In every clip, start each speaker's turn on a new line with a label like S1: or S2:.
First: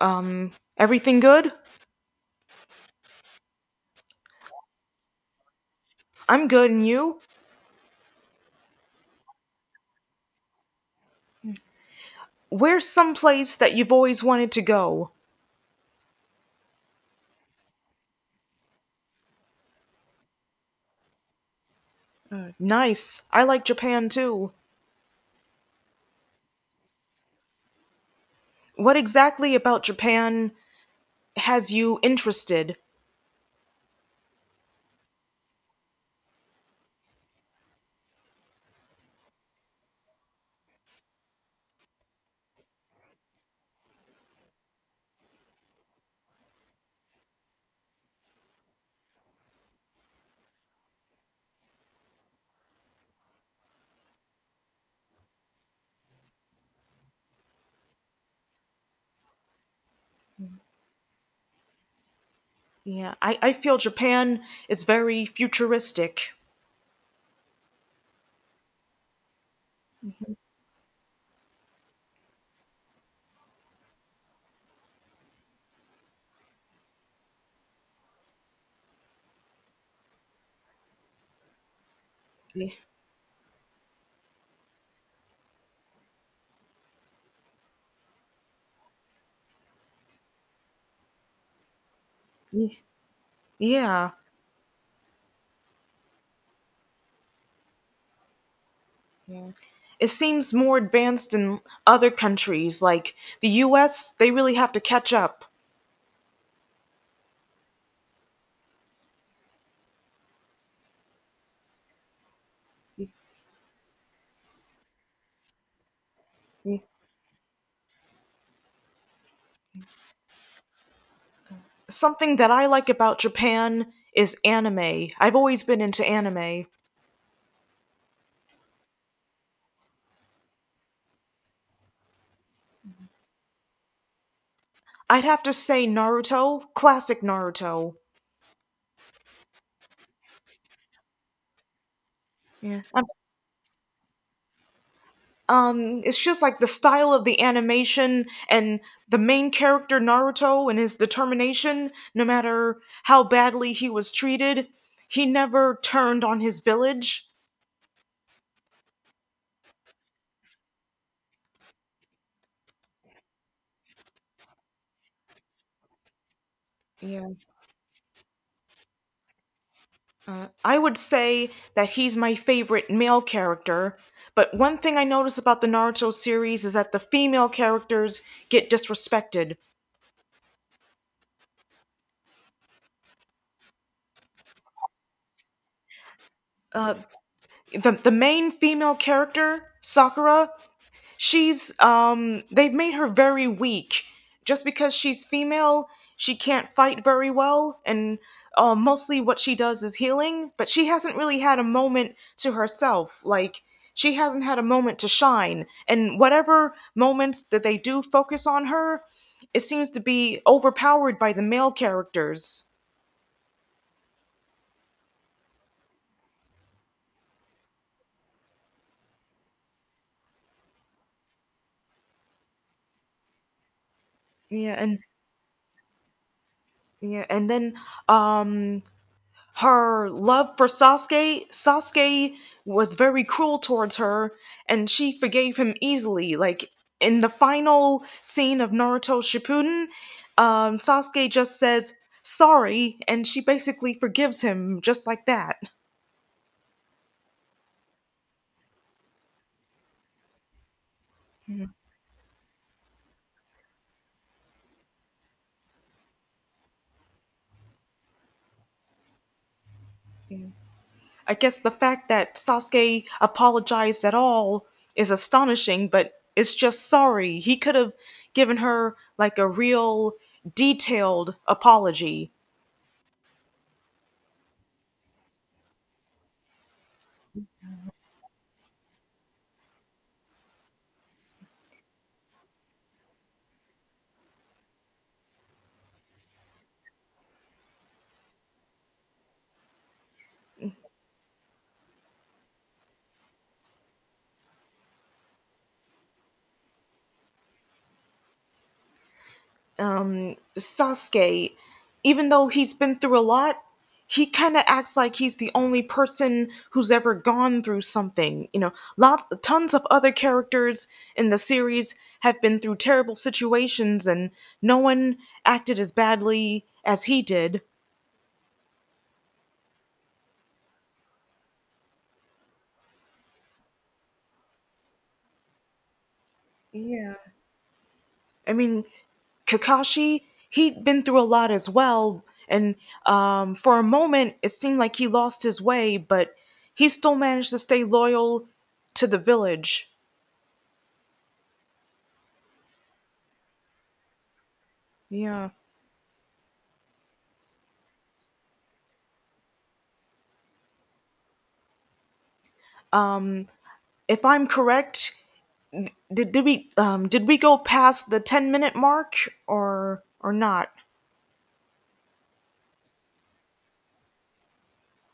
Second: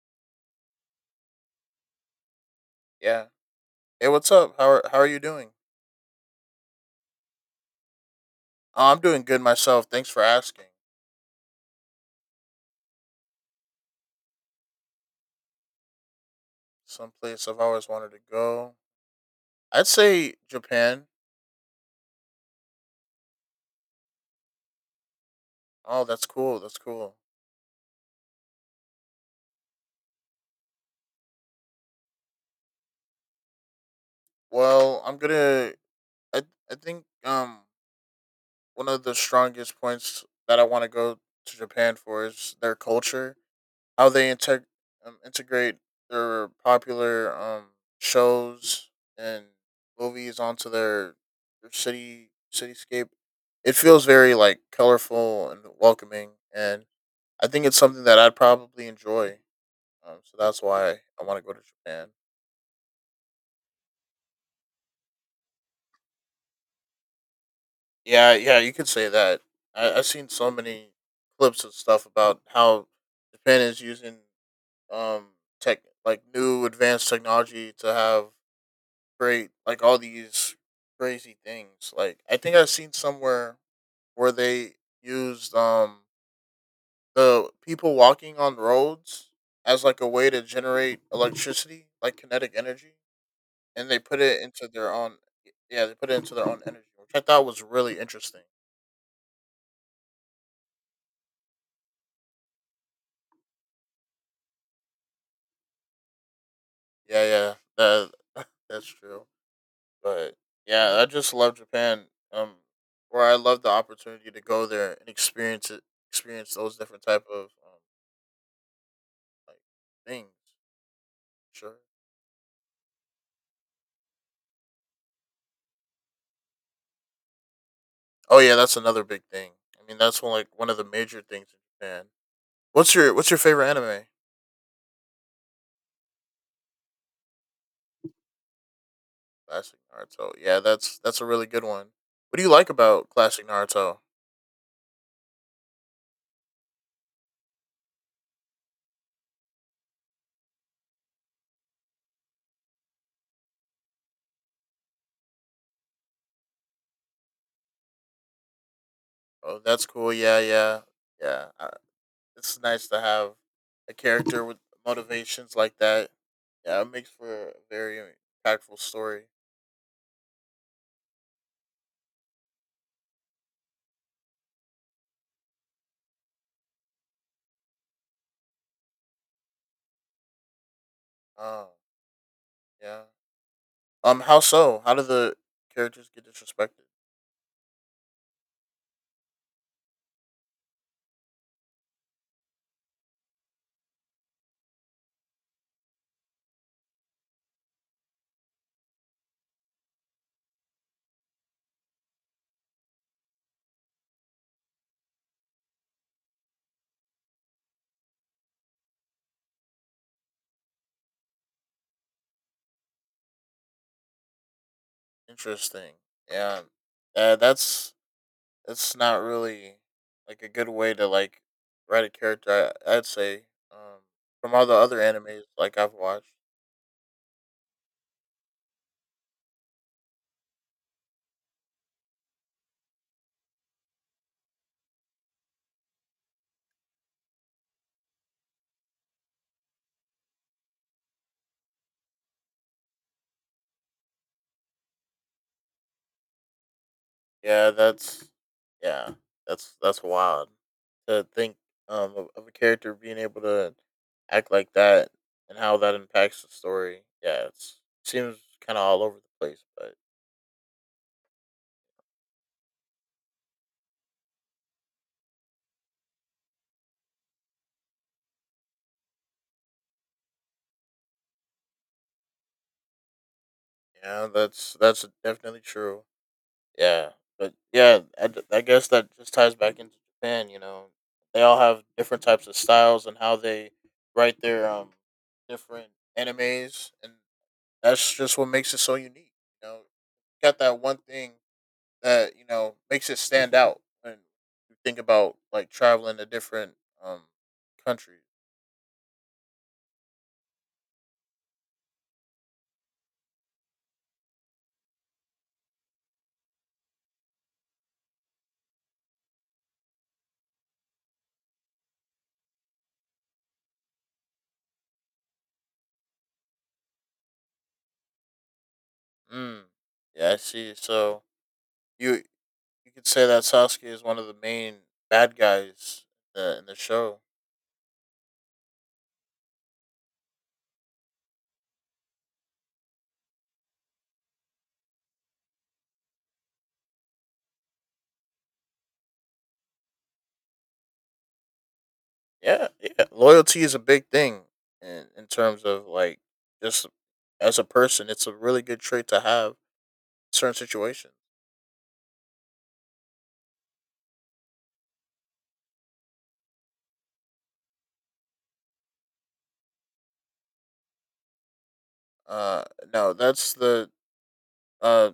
S1: Um, Everything good?
S2: Yeah. Hey, what's up? How are you doing?
S1: I'm good, and you?
S2: Oh, I'm doing good myself. Thanks for asking.
S1: Where's some place that you've always wanted to go?
S2: Some place I've always wanted to go. I'd say Japan.
S1: Nice. I like Japan too.
S2: Oh, that's cool. That's cool.
S1: What exactly about Japan has you interested?
S2: Well, I'm gonna. I I think one of the strongest points that I want to go to Japan for is their culture. How they integ Integrate their popular shows and movies onto their cityscape. It feels very like colorful and welcoming, and I think it's something that I'd probably enjoy. So that's why I want to go to Japan.
S1: Yeah, I feel Japan is very futuristic.
S2: Yeah, yeah, you could say that. I've seen so many clips of stuff about how Japan is using um tech, like new advanced technology to have create like all these crazy things. Like I think I've
S1: Ye-
S2: seen somewhere where they used the people walking on roads as like a way to generate electricity, like kinetic
S1: ye-
S2: energy, and they
S1: Yeah.
S2: put it into their own. Yeah, they put it into their own energy, which I thought was really interesting.
S1: Yeah. It seems more advanced in other countries like the US, they really have to catch up.
S2: Yeah, yeah, that that's true. But yeah, I just love Japan. Um, where I love the opportunity to go there and experience it, experience those
S1: Ye-
S2: different type of like things. Sure.
S1: Something that I like about Japan is anime. I've always been into anime.
S2: Oh yeah, that's another big thing. I mean, that's one like one of the major things in Japan. What's your favorite anime?
S1: I'd have to say Naruto, classic Naruto.
S2: Classic Naruto. Yeah, that's a really good one. What do you like
S1: Yeah.
S2: about classic Naruto?
S1: It's just like the style of the animation and the main character Naruto and his determination, no matter how badly he was treated, he never turned on his village.
S2: Oh, that's cool. Yeah, yeah, yeah. It's nice to have a character with motivations like that. Yeah, it makes
S1: Yeah.
S2: for a very impactful story.
S1: I would say that he's my favorite male character, but one thing I notice about the Naruto series is that the female characters get disrespected.
S2: Oh, yeah. How so? How do the characters get disrespected?
S1: Uh, the main female character, Sakura, she's they've made her very weak just because she's female she can't fight very well and mostly what she does is healing, but she hasn't really had a moment to herself, like she hasn't had a moment to shine, and whatever moments that they do focus on her it seems to be overpowered by the male characters.
S2: Interesting. Yeah, that's it's not really like a good way to like write a character. I'd say um, from all
S1: Yeah
S2: the
S1: and
S2: other animes like I've watched.
S1: yeah and then um Her love for Sasuke. Was very cruel towards her, and she forgave him easily. Like in the final scene of Naruto Shippuden, Sasuke just says sorry, and she basically forgives him just like that.
S2: Yeah, that's yeah, that's wild to think of a character being able to act like that and how that impacts the story. Yeah, it seems kind of all over the place, but
S1: Yeah. I guess the fact that Sasuke apologized at all is astonishing, but it's just sorry. He could have given her like a real detailed apology.
S2: yeah, that's definitely true. Yeah, but yeah, I guess that just ties back into Japan. You know, they all have different types of styles and how they write their different animes, and that's just what makes it so unique. You know, got that one thing that you know makes it stand out when you think about like traveling to different um countries.
S1: Sasuke, even though he's been through a lot, he kind of acts like he's the only person who's ever gone through something. You know, lots, tons of other characters in the series have been through terrible situations, and no one acted as badly as he did.
S2: Mm. Yeah, I see. So you you could say that Sasuke is one of the main bad guys in the
S1: Yeah.
S2: show.
S1: I mean, Kakashi, he'd been through a lot as well, and for a moment it seemed like he lost his way, but he still managed to stay loyal to the village.
S2: Yeah, yeah. Loyalty is a big thing in
S1: Yeah.
S2: terms of like just as a person, it's a really good trait to have in certain situations.
S1: Um, if I'm correct, did we go past the 10 minute mark or not?
S2: Uh no, that's the uh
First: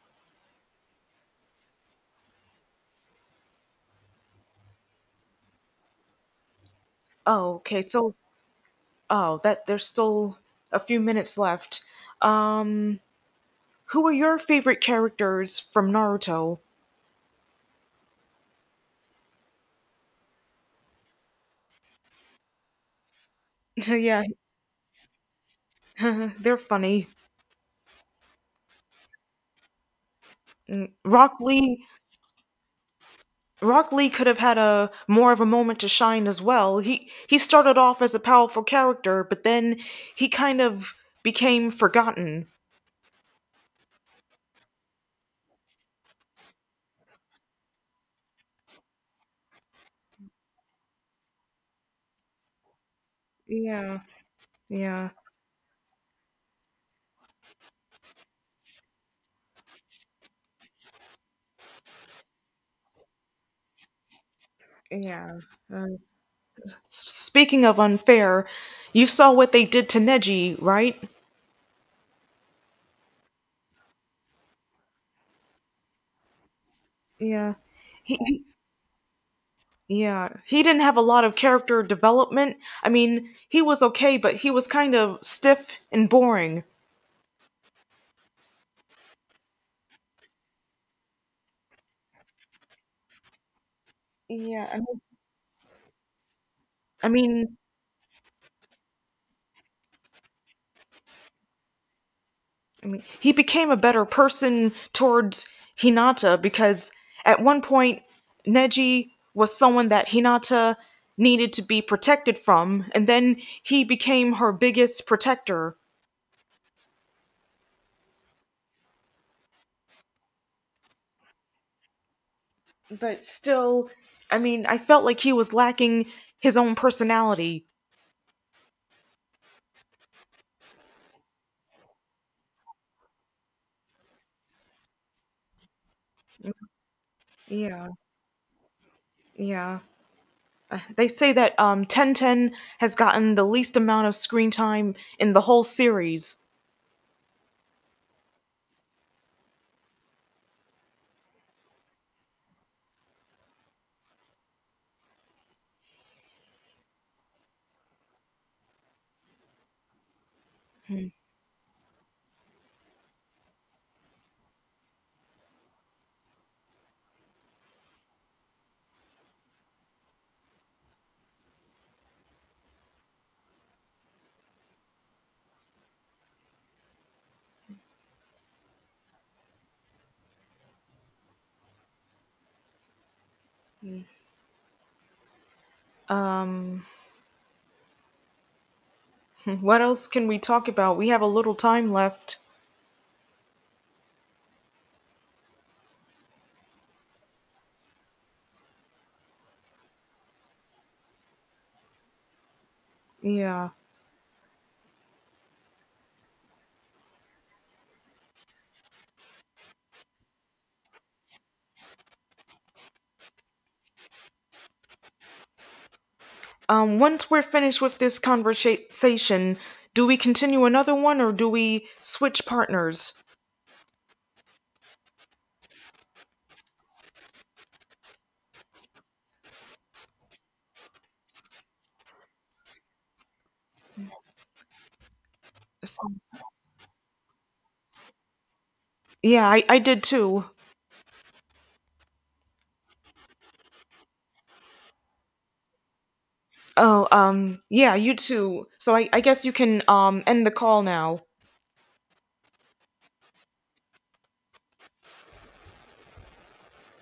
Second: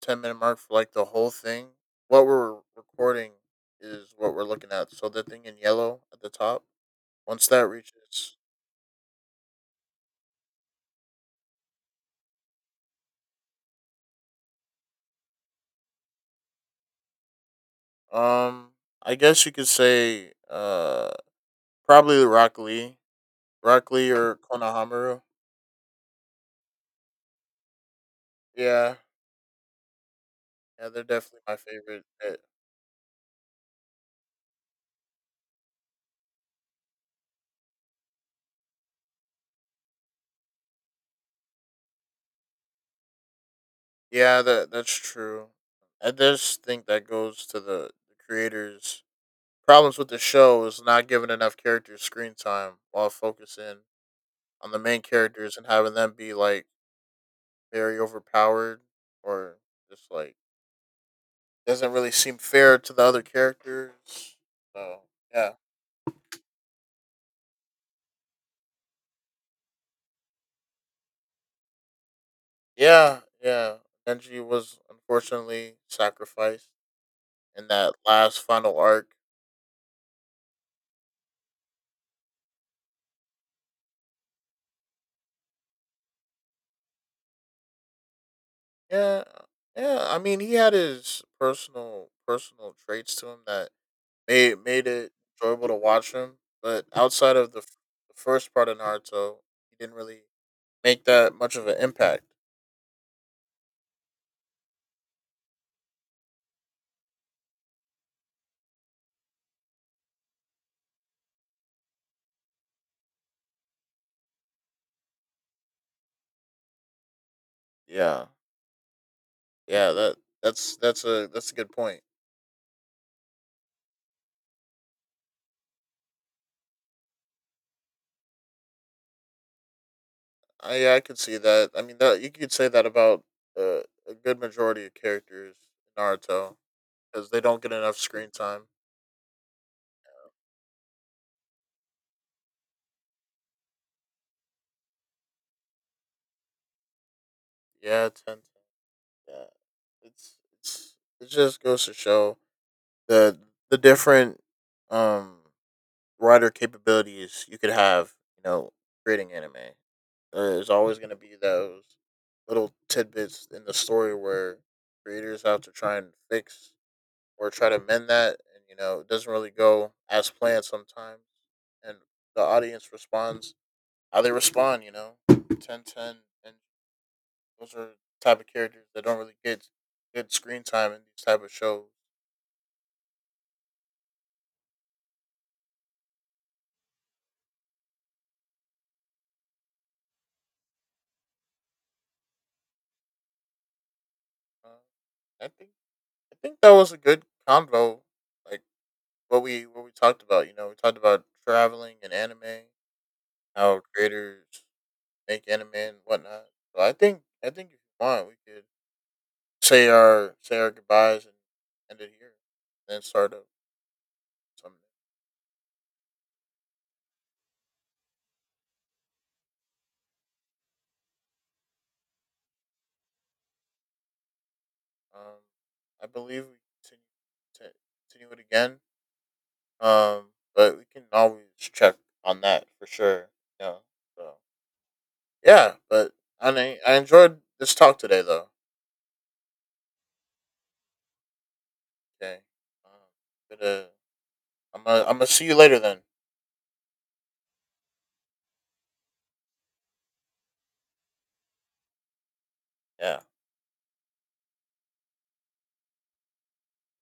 S2: 10 minute mark for like the whole thing. What we're recording is what we're looking at. So the thing in yellow at the top, once
S1: Oh,
S2: that
S1: okay.
S2: reaches
S1: That there's still a few minutes left. Um, who are your favorite characters from Naruto?
S2: um I guess you could say probably Rock Lee. Rock Lee
S1: Yeah,
S2: or Konohamaru.
S1: they're funny.
S2: Yeah. Yeah, they're
S1: Rock
S2: definitely my
S1: Lee
S2: favorite.
S1: Rock Lee could have had a more of a moment to shine as well. He started off as a powerful character, but then he kind of became forgotten.
S2: Yeah, that's true. I just think that goes to the creators' problems with the show is not giving enough characters screen time while focusing
S1: Yeah,
S2: on the main
S1: yeah,
S2: characters and having them be like very overpowered or just like doesn't really seem fair to the other characters. So
S1: yeah.
S2: yeah,
S1: And speaking of unfair, you saw what they did to Neji, right?
S2: yeah, yeah. Denji was unfortunately sacrificed
S1: Yeah.
S2: in that last
S1: He
S2: final arc.
S1: yeah, he didn't have a lot of character development. I mean, he was okay, but he was kind of stiff and boring.
S2: Yeah, yeah. I mean, he had his personal traits to him that
S1: Yeah, I
S2: made
S1: mean,
S2: it enjoyable to watch him. But
S1: I
S2: outside of
S1: mean,
S2: the first part of Naruto, he didn't really make that much of an impact.
S1: he became a better person towards Hinata because at one point Neji was someone that Hinata needed to be protected from, and then he became her biggest protector.
S2: Yeah, yeah. That's a good point.
S1: But still, I mean, I felt like he was lacking his own personality.
S2: I yeah, I could see that. I mean, that you could say that about uh, a good majority of characters in Naruto because they don't get
S1: Yeah,
S2: enough screen time.
S1: yeah. They say that Tenten has gotten the least amount of screen time in the whole series.
S2: Yeah, ten. Yeah, it's it just goes to show the the different um writer capabilities you could have, you know, creating anime. There's always
S1: Mm-hmm.
S2: going to be those little tidbits in the story where creators have to try and fix or try to mend that, and you know, it doesn't really go as planned sometimes, and the audience responds how they respond. You know, ten ten, and those are type of characters that don't really get good screen time in these type of shows.
S1: What else can we talk about, we have a little time left.
S2: Uh, I think I think that was a good convo. Like what we talked about. You know, we talked about traveling and anime,
S1: Yeah.
S2: how creators make anime and whatnot. So I think if you want, we could say our goodbyes and end it here, and then start up something.
S1: Once we're finished with this conversation, do we continue another one or do we switch partners?
S2: Um, I believe we continue it again. But we can always check on that for sure. Yeah. So yeah,
S1: So-
S2: but I enjoyed this talk today though.
S1: Yeah, I did too.
S2: Okay. Um, gonna, I'm gonna see you later then.
S1: Oh, yeah, you too. So I guess you can end the call now.
S2: Yeah.